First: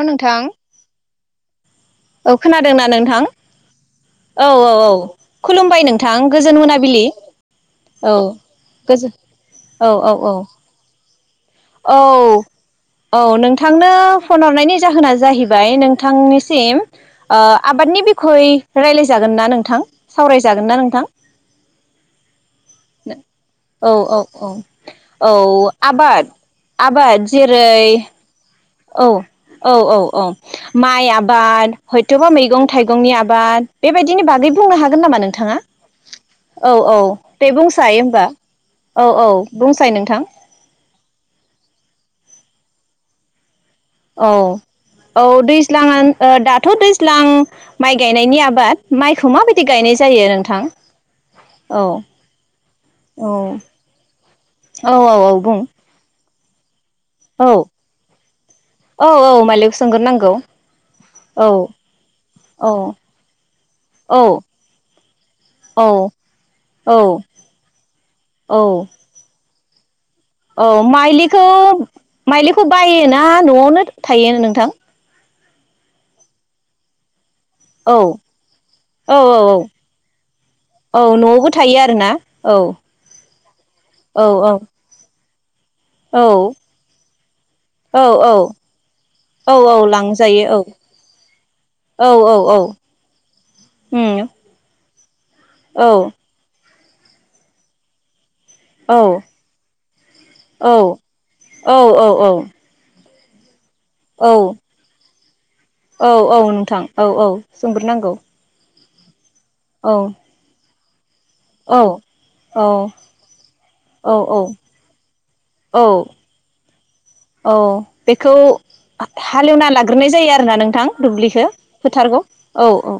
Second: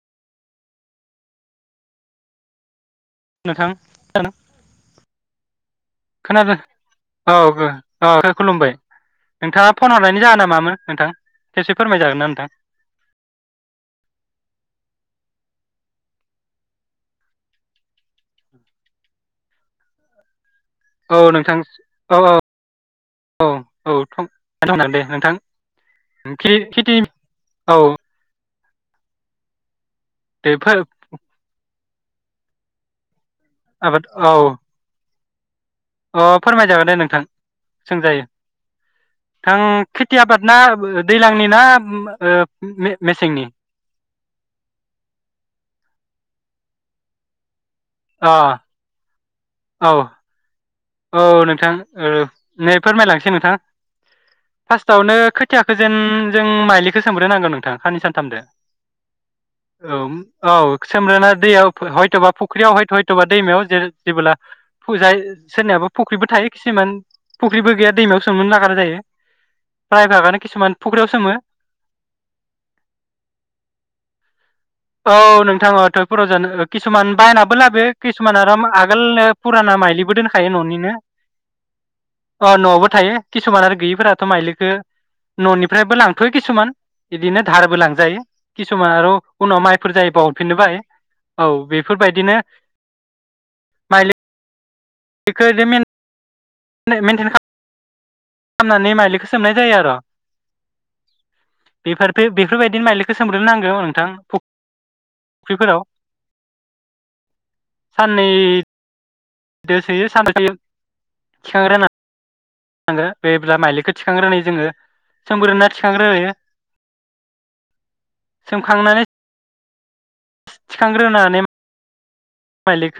ओ नोंथां औ खोनादोंना नों नोंथां औ औ औ खुलुमबाय नोंथां खोनादों गोजोन मोनाबिलि औ औ गोजोन नोंथाङा फन औ औ हरनायनि औ जाहोना मामोन नोंथां खेबसे औ फोरमायजागोन ना नोंथां औ नोंथांनो फन हरनायनि जाहोना जाहैबाय नों नोंथांनिसिम ओ आबादनि बिखय रायज्लायजागोन ना नोंथां साव जागोन ना नोंथां औ नोंथां औ औ औ औ दे नोंथां औ आबाद खेथि आबाद औ जेरै औ औ औ औ दे माइ आबाद हयथ'बा मैगं थाइगंनि आबा बा आबाद बेबायदिनि औ बागै बुंनो हागोन नामा नों नोंथाङा अ औ फोरमायजागोन दे औ नोंथां दे बुंसाय सोंजायो होमबा औ औ नोंथां बुंसाय नोंथां खेथि आबाद ना दैज्लांनि ना ओ मे-मेसेंनि औ औ दैज्लांआ दाथ' दैज्लां माइ अ गायनायनि आबाद माइखौ माबायदि औ गायनाय जायो नोंथां औ नोंथां औ नै औ फोरमायलांनोसै नोंथां औ औ फास्टआवनो औ बुं खोथियाखौ जेन जों माइलि बे औ सोमग्रोनांगोन नोंथां सानै औ औ मालिखौ सानथामसो सोंग्रोनांगौ औ सोमग्रोना औ दैयाव हयथ'बा औ फुख्रियाव हयथ'बा दैमायाव औ जे-जेबोला औ सोरनियाबा फुख्रिबो थायो खिसुमान औ फुख्रिबो गैया दैमायाव सोमनो औ नागार जायो प्राय भागानो औ किसुमान फुख्रियाव सोमो माइलिखौ माइलिखौ बायो ना न'आवनो थायो नोंथां औ नोंथाङा टयपुराव जानो किसुमान बायना थेवल्बाबो औ किसुमान आरो औ आगोलनो औ औ फुराना माइलिबो दोनखायो न'निनो औ न'आवबो थायो आरोना अ औ न'आवबो थायो किसुमान आरो गैयिफोराथ' औ औ माइलिखौ न'नि फ्रायबो औ लांथ'यो किसुमान बिदिनो धारबो औ लांजायो औ किसुमान आरो औ उनाव औ माइफोर जायोबा लांजायो औ हरफिननोबो हायो औ औ औ बेफोरबायदिनो औ माइलि उम बेखौ जे मेन औ मेनथेन खा औ खालामनानै माइलिखौ सोमनाय जायो आरो औ औ बेफारखो बेफोरबायदिनो माइलिखौ सोमग्रोनां औ औ औ नोंथां औ औ सोमबोर नांगौ दोसोयो सानसो औ नांगो बेब्ला माइलिखौ औ थिखांग्रोनि जोङो सोमग्रीरोना थिखांग्रीयो औ सोमखांनानै गीरनाय जायो आ रोना नोंथां थिखांग्रोनानै दुब्लिखौ फीथारखौ औ औ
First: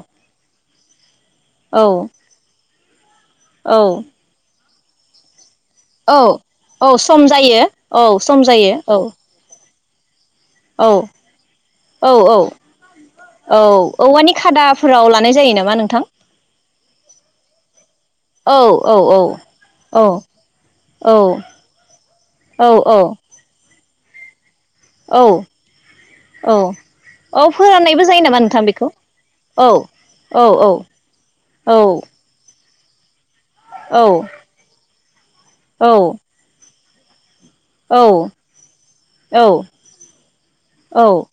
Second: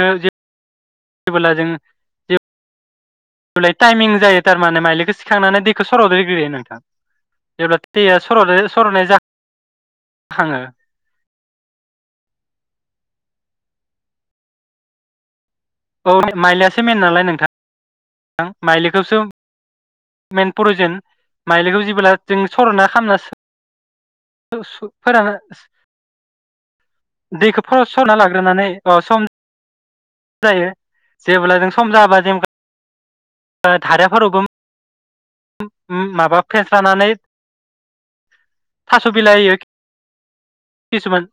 जेबीला जीं औ टाइमिं जाय़ो माने माइलिखौ सिखांनानै दैखौ औ सर'दैग्रोयो नोंथां औ सम जायो जेब्ला औ दैया सम सर' जायो औ सर'नाय जाखाङो औ औ औ औ औवानि खादाफोराव लानाय जायो नामा? नोंथां औ माइलियासो मेन नालाय नोंथां औ औ औ माइलिखौसो औ मेन पुरुजेन माइलिखौ जेब्ला जों सर'ना औ खालामनी फोरान औ औ दैखौ फ फोराननायबो सरना जायो नामा नोंथां लाग्रोनानै बेखौ सम औ औ औ जायो जेब्ला जों औ सम जाबा जेना औ धारयाफोराबी औ हम माबाब थांनानै औ थास' बिलाइ हीयी किसुमान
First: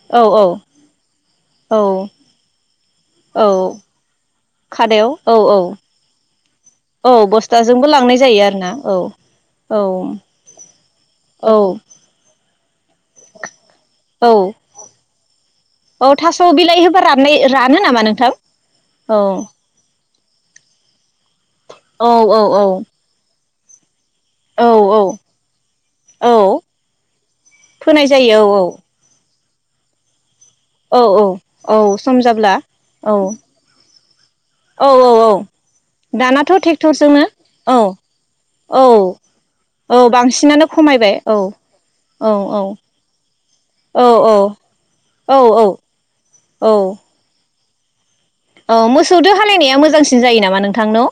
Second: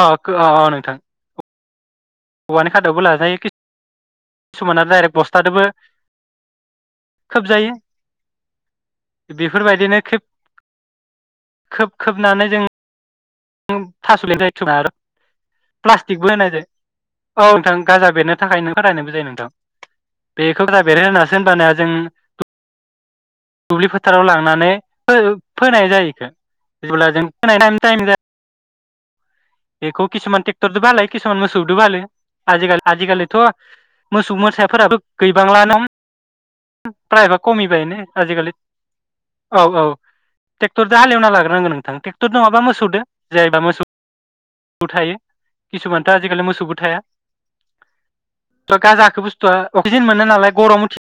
अ औ अ नोंथां औ औवानि खादायावबो लाजायो औ खि सुमाना खादायाव डाइरेक औ औ बस्थादोबो औ खोबजायो बस्थाजोंबो लांनाय जायो आरोना औ औ बेफोरबायदिनो खोब औ थास'ल औ दायथना आरो औ प्लास्टिकबो थास' होनाय बिलाइ होबा जायो राननाय औ नोंथां रानो नामा गाजा नोंथां बेरनो थाखाय नो हीनाय औ जायो नोंथां बेखौबो दा बेरायनो होना औ औ औ दुबलि फ फोथाराव औ लांनानै औ फोनाय जायी औ बेखौ जेब्ला जों फोनाय थायेम जायो बेखौ [inaudible] बेखौ खिसमान थि र औ बालाय औ कसुमान मोसौ दी बी औ हालेवी सम जाब्ला आजि औ आजिखालिथ' मोसौ मोसा औ फोराबो औ औ गैबांला ना दानाथ' ट्रेक्टरजोंनो प्रायबा औ कमिबायनो आजिकालि औ औ औ बांसिनानो टेक्टरजों खमायबाय हालेवना औ लाग्रोनांगो नोंथां औ टेक्टर औ नङाबा मोसौदो जायबा मोसौ औ [unintelligible] थायो औ किसुमानथ' आजिकालि औ मोसौबो थाया। औ गाजाखौ मोसौजों बुस्थुआ हालेवनाया मोजांसिन जायो नामा नोंथां न'?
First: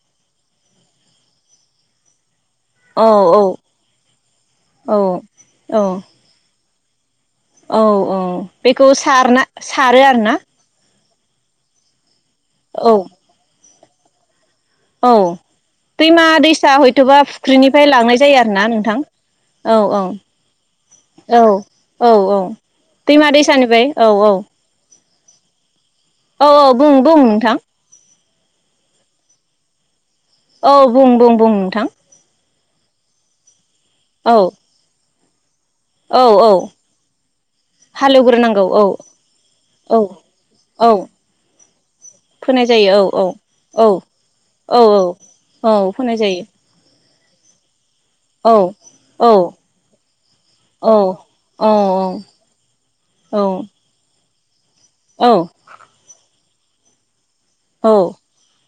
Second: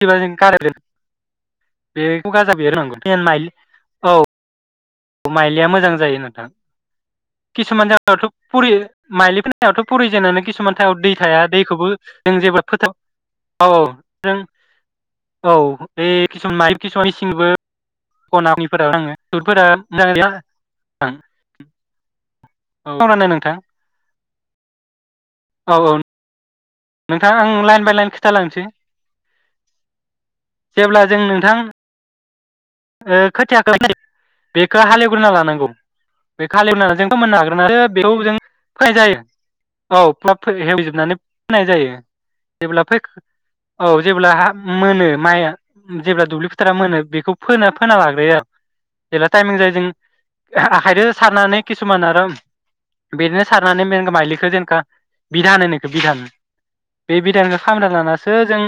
[unintelligible] खु गाजा बेरहोनांगो औ टेन औ माइल औ औ अ माइलिया औ मोजां जायो नोंथां। औ किसुमान औ जायावथ' पुरि बेखौ माइलि सारना फोनायावथ' सारो आरोना पुरिजेननो किसुमान थायआव दै थाया दैखौबो जों जेबा फोथार औ औ जों औ बे दैमा किसुमान दैसा माइ किसुमान हयथ'बा मिसिंबो फुख्रिनिफ्राय लांनाय जायो आरोना खनानिफोराव नोंथां नाङो सुटफोरा औ औ मोजाङै गैया औ औ औ सावरायनो दैमा नोंथां दैसानिफ्राय औ [unintelligible] औ औ औ औ बुं बुं नोंथां। खोथा लांसै औ बुं बुं बुं नोंथां। ओ खोथिया [unintelligible] औ बेखौ हालेव [unintelligible] लानांगौ। औ बे औ हालेवनानै जों फोमोननो हाग्रोनासो बेखौ जों हालेवग्रोनांगौ औ फोनाय औ [unintelligible] औ हेवजोबनानै फोननाय जायो फोनाय जेब्ला हा जायो फै औ औ जेब्ला हा औ मोनो माइ औ औ फोनाय जेब्ला जायो दुब्लि फोथारा मोनो बे फोनाब खोना लाग्रोयो औ जेब्ला औ टाइमिं जायो जों औ आखाइदो सारनानै औ किसुमान आरो औ बिदिनो सारनानै मेंग माइलि खोजेनखा औ बिधान होनो इखो बिधान। बेे बि बिधानखौ खामना औ लानासो जों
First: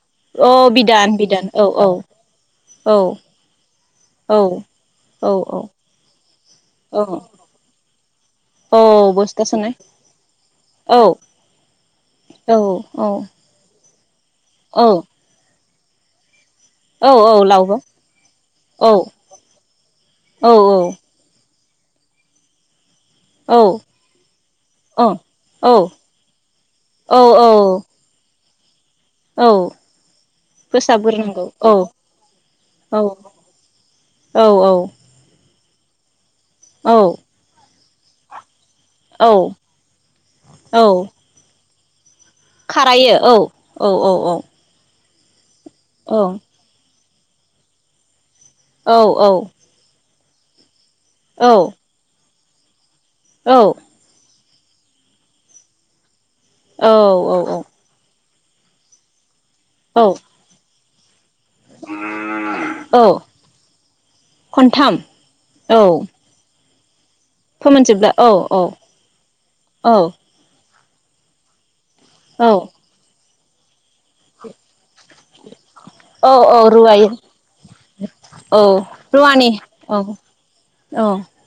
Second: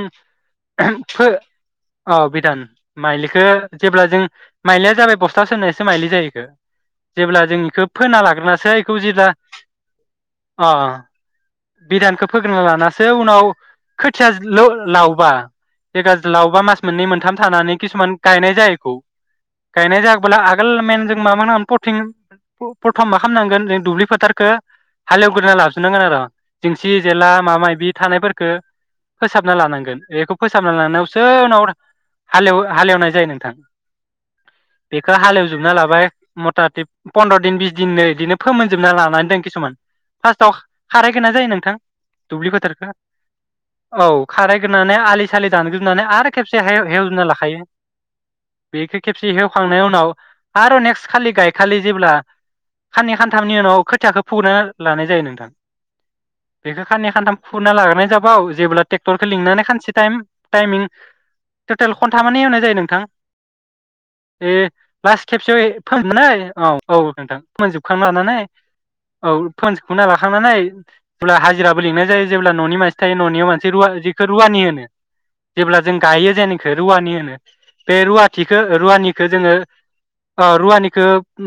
औ बिदान फो बिदान औ औ अ बिधान औ माइलिखो जेब्ला जों माइलिया जाबाय औ बस्था सोनायासो माइलि जायोखो औ जेब्ला जों इखो फोना लाग्रोनसो औ इखौ जेब्ला बस्था सोनाय अ औ बिधानखौ औ फोग्रोना लानासो औ इखो उनाव [unintelligible] खोथिया औ लोव-लावबा [unintelligible] लाव बा मास मोननै औ औ मोनथाम थानानै लावबो किसुमान गायनाय खौ औ गायनाय जागोब्ला औ आगोल औ मेन जों मा मानाम फथिं फ प्रथ'म मा औ खामनांगोन जों दुब्लि फोथारखो हालेवग्रोना औ लाजुबनांगोन आर जेंसि जेला औ औ माबा मायबि थानायफोरखो औ फोसाबना लानांगोन बेखौ फोसाबना लानायावसो फोसाबग्रोनांगौ उनाव औ हालेव औ हालेवनाय जायो नों थां औ बेखो हालेव जोबना लाबाय। मथाथि औ पन्द्र' दिन बिस दिननो इदिनो फो फोमोनजोबना लानानै दों औ किसुमान फार्स्टआव औ खारायगोना जायो नोंथां। दुब्लि फोथारखो औ खारायग्रोनानै आलि औ दानग्रोननानै आरो खेबसे हेव हेव फोना लाखायो। बेखो खेबसे हेवखांनाय उनाव आरो नेक्स खालि गायखालि जेब्ला खाननै खानथामनि उनाव खोथियाखो फुगोरना लानाय जायो नोंथां। बेखौ खानै खान्थाम औ औ फुना लाग्रोनाय जाब औ जेब्ला टेक्टरखौ लिंनानै खानसे औ टाइम टाइमिं टटेल खन्थामानो हेवनाय जायो नोंथां। औ ए खनथाम लास खेबसेयाव औ फो मोनाय औ। औ नोंथां फोमोनजोबखांना फोमोनजोबला औ लानानै औ औ फोनजोबखांना औ लाखांनानै अब्ला हाजिरा बो लिंनाय औ जेब्ला न'नि मानसि थायो न'नियाव मान [unintelligible] इखो रुवानि होनो। जेब्ला जों औ गायो औ जेनिखौ रुवायो रुवानि होनो। बे रूवाथिखो औ रूवानिखो रुवानि जोङो औ ओ औ रूवानिखो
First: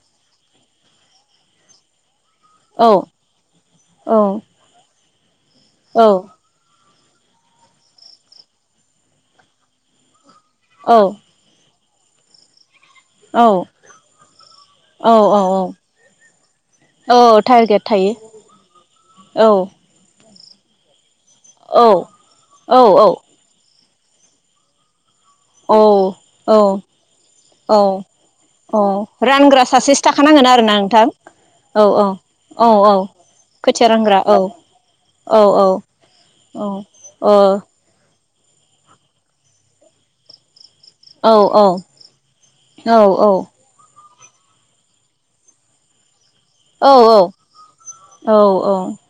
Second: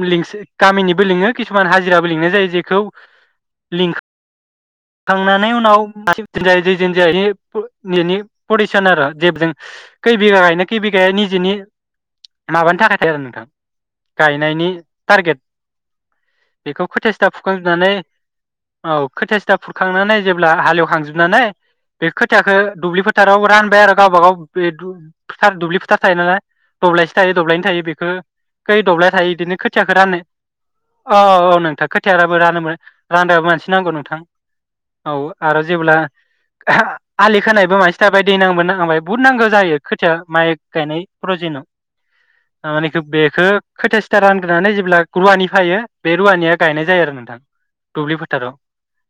लि स गामिनिबो लिङो किसुमान हाजिराबो लिङो। जाय जेखौ औ लिं औ थांना नाय उनाव [unintelligible] [unintelligible] [unintelligible] नि माबानि थाखाय आरो औ नोंथां गायनायनि टारगेट औ बेखौ खोथिया सिथा औ टारगेट फुखांजोबनानै थायो औ खोथिया औ सिथा फुरखांनानै जेब्ला हाल एवखांजोब नानै बे खोथियाखो औ दुब्लि फोथाराव रानबाय आरो गावबा गाव बे दुब फोथार दुब्लिफोथार खोथा थायो नालाय औ औ दब्लायसे थायो दब्लायनै थायो औ बेखौ औ खै दब्लाय थायो बिदिनो रानग्रा खोथियाखौ सासेसो राननो थाखानांगोन आरोना नोंथां औ औ नोंथां खोथिया राबो औ रानोमोन औ रानदाबो मानसि खोथिया नांगौ रानग्रा नोंथां औ औ आरो जेब्ला औ औ आलि खोनायबो मानसि थाब दै नांबो नांहांबाय बहुद नांगौ जायो खोथाया माइक गायनाय प्रजिनाव ओ बेखो बेखौ खैथिया सि खोथिया रानग्रोनानै जेब्ला रुवानि फायो बे रुवानिया गायनाय जायो आरो नोंथां दुब्लि फोथाराव। औ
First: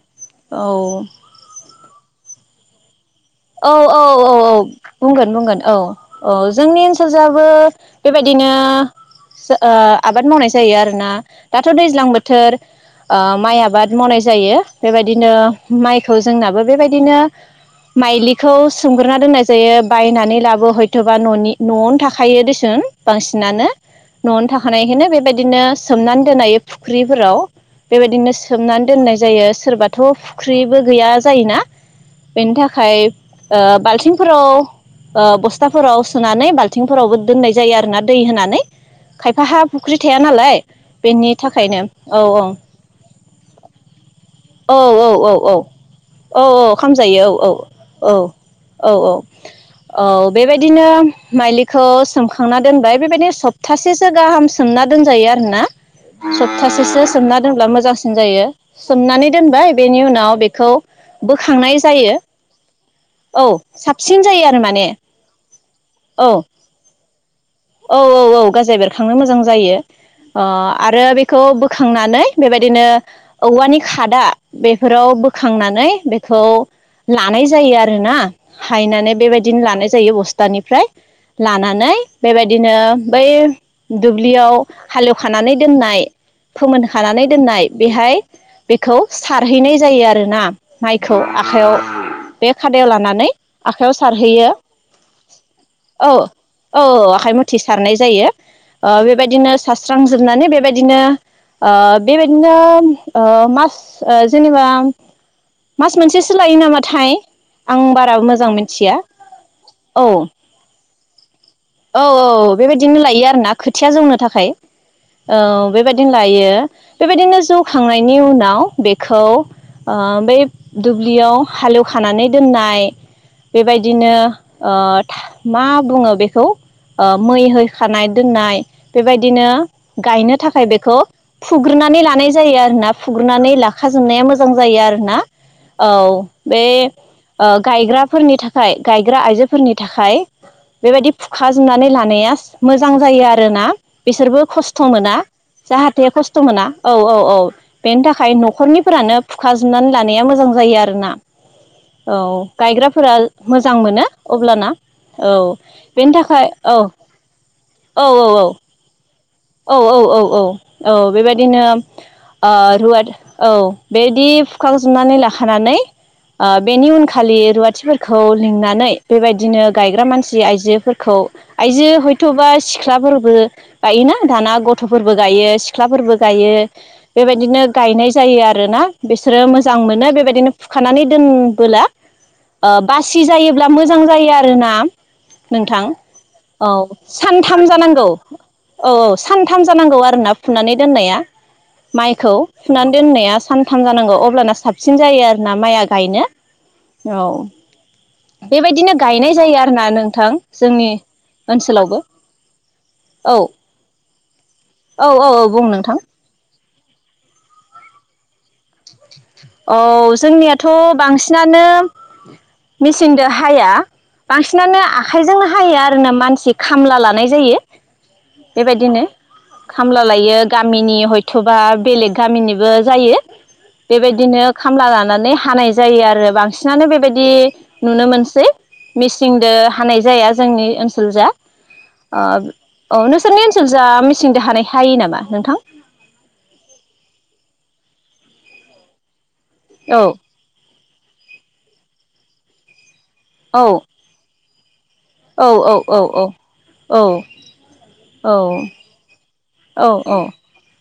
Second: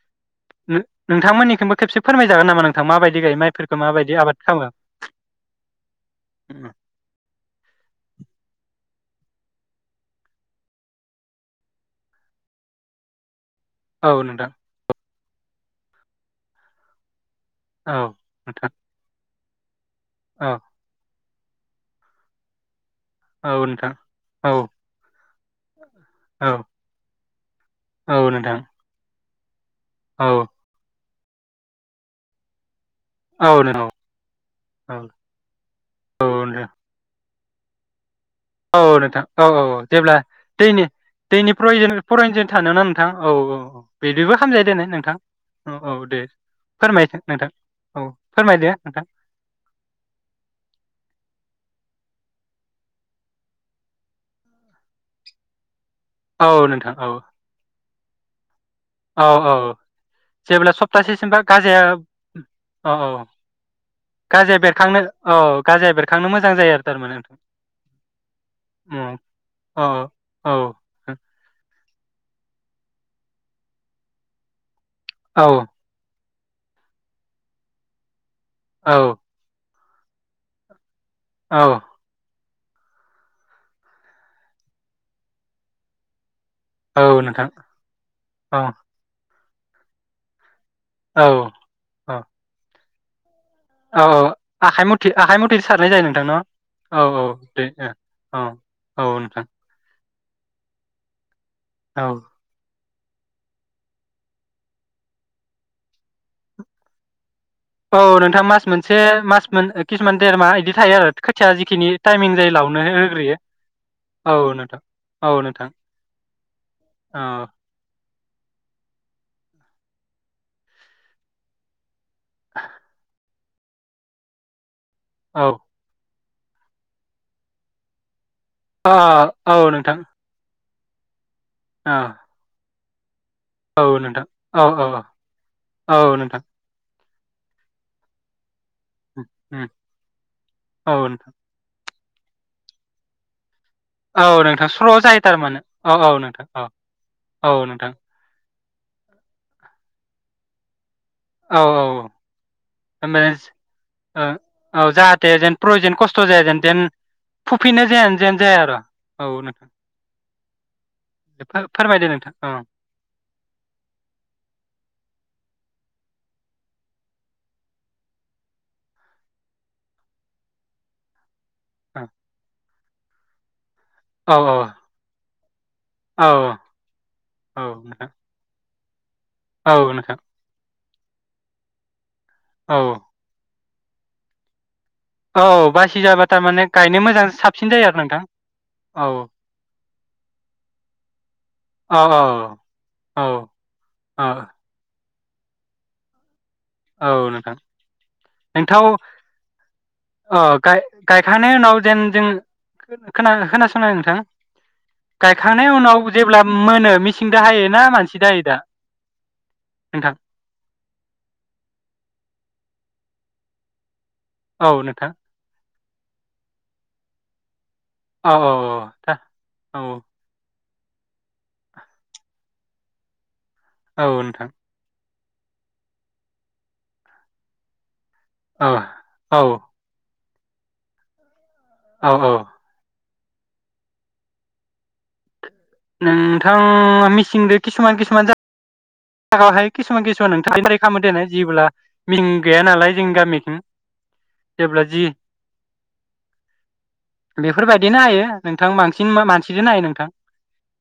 नो-नोंथांमोननिथिंबो खेबसे फोरायजागोन नामा नोंथां माबायदि गायो औ माइफोरखौ औ माबायदि औ आबाद औ खालामो? बुंगोन बुंगोन औ अ। औ जोंनि ओनसोलजाबो बेबायदिनो जो ओ आबाद मावनाय जायो आरोना दाथ' दैज्लां बोथोर ओ माइ आबाद बाद औ मावनाय नोंथां जायो बेबायदि बिदिनो माइखौ जोंनाबो बेबायदिनो औ माइलिखौ नोंथां सोमग्रोना दोननाय जायो। बायनानै औ लाबो हयथ' बा न'नि न'आवनो थाखायो देसोन औ बांसिनानो नोंथां न'आवनो औ थाखानायखायनो बेबायदि दिनो सोमनानै औ दोनायो फुख्रिफोराव औ बेबायदिनो नोंथां सोमनानै दोननाय जायो। सोरबाथ' औ फुख्रिबो गैया जायोना बेनि थाखाय आाय औ ओ नोंथां बालथिंफोराव औ ओ बस्थाफोराव सोनानै बाल्थिंफोरावबो दोननाय जायो आरो ना। औ नोंथां औ औ औ जेब्ला थाया नालाय दैनि बेनि दैनि थाखायनो औ प्रयजन थान ना नोंथां औ औ औ बिदिबो खालामामजायो देै नोंथां औ औ दे औ फोरमायथों खामजायो औ नोंथां। औ फोरमायदो औ नोंथां औ औ बेबायदिनो माइलिखौ। सोमखांना दोनबाय बेबायदि सप्तासेसो गाहाम सोमना दोनजायो आरो ना। औ नोंथां सप्तासेसो औ सोमना दोनब्ला मोजां। जायो। औ सोमनानै दोनबाय औ बेनि उनाव बेखौ जेब्ला सप्तासेसिमबा बोखांनाय गाजाया जायो। औ औ साबसिन जायो गाजाया आरो माने बेरखांनो औ गाजाया बेरखांनो औ मोजां जायो आरो थारमाने नोंथां। औ औ औ गाजै बेरखांनो उम मोजां जायो औ ओ औ आरो बेखौ। खोंनानै बेबायदिनो औवानि खादा बे। फोराव बोखांनानै बे। खौ लानाय जायो आरो ना। औ हायनानै बेबायदिनो लानाय। जायो बस्थानिफ्राय। लानानै। औ बेबायदिनो बै दुब्लियाव हालेवखानानै दोननाय। फोमोन औ हानानै नोंथां दोननाय बेहाय औ बेखौ। सारहैनाय जायो आरोना। माइखौ औ आखाइयाव औ बे। खादायाव लानानै। आखाइयाव औ औ सारहैयो आखाइ मथे आखाइ मथेसो सारनाय जायो नोंथां न। औ औ आखाय मुथिजों सारनाय जायो ओ औ नोंथां बेबादिनो। थांजोबनानै बेबायदिनो। ओ औ बेबायदिनो। ओ मास जेनेबा मास मोनसेसो लायो नामाथाय। आं औ बारा नोंथाङा मोजां मास मिथिया मोनसे मास मोन औ किसुमान देर मा बिदि थायो आरो। खोथिया जिखिनि औ टाइमिं जायो औ लावनो बेबायदिनो लायो होग्रोयो आरो ना खोथिया जौनो थाखाय औ नोंथां औ नोंथां बेबायदिनो लायो बेबायदिनो औ जौखांनायनि उनाव। बेखौ बै दुब्लियाव हालेव। खानानै दोननाय। बेबायदिनो ओ। औ मा बुङो बे। खौ। ओ मै है खानायद दोननाय अ बेबायदिनो औ नोंथां गायनो थाखाय बेख खौ औ फुग्रोनानै लानाय जायो आरोनाब फुग्रोननानै औ लाखाजोबनाया नोंथां मोजां औ जायो औ आरोना औ बे ओ गायग्राफोरनि थाख खाय गायग्रा उम उम आइजोफोरनि थाखाय बेबायदि औ फुख जोबनानै लानायास मोजां जायो आरोना? औ बिसोरबो नोंथां खस्थ स्र' मोना जायो थारमाने औ औ जाहाथे खस्थ नोंथां मोना औ औ औ बेनि थाखाय न'खरनि फोरानो फुखाजोबनानै लानाया मोजां जायो आरो ना? औ औ गायग्राफोरा ओमफ्राय मोजां मोनो अब्लाना औ थ जाया थाखाय जेन औ जेथेन फुफिनो औ जाया औ जेन औ जाया आर औ औ औ औ औ बेबायदिनो नोंथां फोरमायदो नोंथां ओ औ रुवाद औ बेदि फुखजोबनानै लाखानानै ओ बेनि उनखालि रुवाथिफोरखौ लिंनानै बेबायदिनो गायग्रा मानसि आइजोफोरखौ आयजो हयथ'बा सिख सिख्लाफोरबो बाय औ दाना गथ'फोरबो गायो। ख्लाफोरबो औ गायो बेबायदिनो औ नोंथां गायनाय जायो आरोना? बिसोरो औ मोजां मोनो नोंथां बेबायदिनो फद खानानै दोनबोला ओ औ बासि जायोब ब्ला मोजां जायो आरोना? औ नोंथां बासि जाब्ला थारमाने औ गायनो मोजां सानथाम साबसिन जायो आरो जानांगौ नोंथां। औ औ सानथाम जानांगौ आरोना फुनानै दोननाया औ माइखौ फुनानै औ दोननाया सानथाम जानांगौ औ अब्लाना साबसिन सिन जायो आरो ना माइआ गायनो। औ नोंथां बेबायदिनो गायनाय जायो आरोना नोंथां अ जोंनि गायखांनायनि उनाव ओनसोलावबो औ खोनादो नोंथां? औ औ औ बुं गायखांनायनि नोंथां उनाव जेब्ला मोनो मिसिं दो हायोना मानसि दो हायो दा? औ नोंथां? जोंनियाथ' बांसिनानो मेसिनदो हाया। औ बांसिनानो नोंथां आखायजोंनो हायो आ जोंना मानसि खामला लानाय जायो औ औ औ बेबायदिनो दा औ खामला लायो गामिनि हयथ'बा बेलेग गामिनिबो जायो बेबायदिनो नोंथां खामला लानानै हानाय जायो आरो बांसिनानो बेबायदि नुनो मोन सै औ औ मिसिंदो हानाय जाया जोंनि ओनसोल जा औ ओ औ औ नोंसोरनि ओनसोल जा मिसिं दो हानाय हायो नामा नोंथां नोंथां मिसिंदो किसुमान किसुमान जागावहाय किसुन औ किसुमान नोंथांनिफ्राइ [unintelligible] दोननो जेब्ला मिं गैया नालाय जों गामिथिं औ जेब्ला जि औ औ औ बेफोरबायदिनो हायो औ नोंथां बांसिन मानसिजोंनो हायो औ नोंथां औ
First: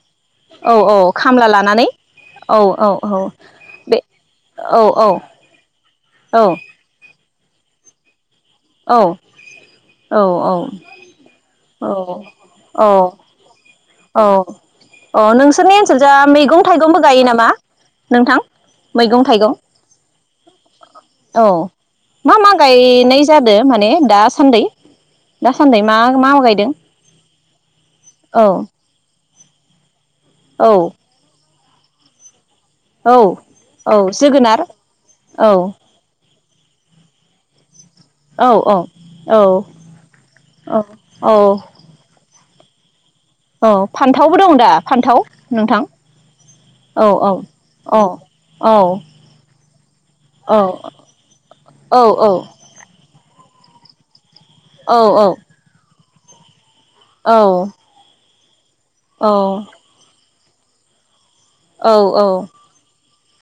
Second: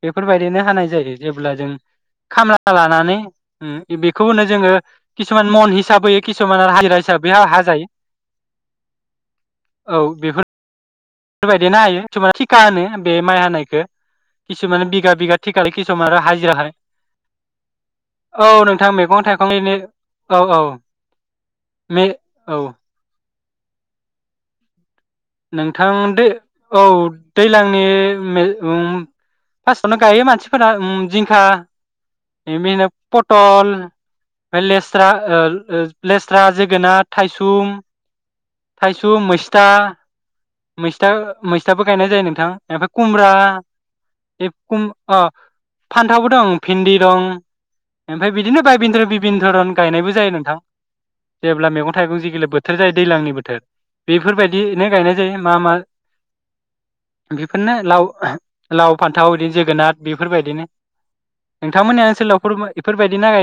बेफोरबायदिनो औ हानाय औ जायो खामला जेब्ला जों लानानै औ खामला औ लानानै औ बे बेखौनो जोङो औ औ किसुमान मन हिसाबै औ किसुमान हाजिरा हिसा हिसाबै हा-हाजायो औ औ औ बेबायदिनो हायो खिसुमान थिखा होनो बे माइ हानायखो औ औ किसुमान बिगा अ बिगा थिखा नोंसोरनि किसुमान ओनसोलजा आरो हाजिरा मैगं थाइगंबो गायो नामा नोंथां हो औ नोंथां मैगं थाइगंनो औ औ मे औ जादों माने दासान्दै दासान्दै नोंथां मा दै मा गायदों औ दैज्लांनि औ मे उम हा साना गायो औ मानसिफोरा उम जिंखा बेनो औ पटल औ फ्राय जोगोनार लेस्रा आ ओ औ आ लेस्रा, जोगोनार, थाइसुम औ थाइसुम, औ मैस्था औ मैस्था औ मैस्थाबो गायनाय जायो नों नोंथां कुमब्रा औ फान्थावबो दं दा फान्थाव अ नोंथां फान्थावबो दं भिन्दि औ दं औ ओमफ्राय बिदिनो औ बायबिन धर भिबिन धरन गायनायबो जायो औ नोंथां जेब्ला मैगं औ थाइगं जिगिल बोथोर जायो दैज्लांनि बो थोर बेफोरबायदि नानै गायनाय जायो औ मा मा बेफोरनो लाव लाव फान्थाव बिदिनो जोगोनार बिब बेफोर बायदिनो औ नोंथांमोननि औ ओनसोलावफोर इफोर [unintelligible]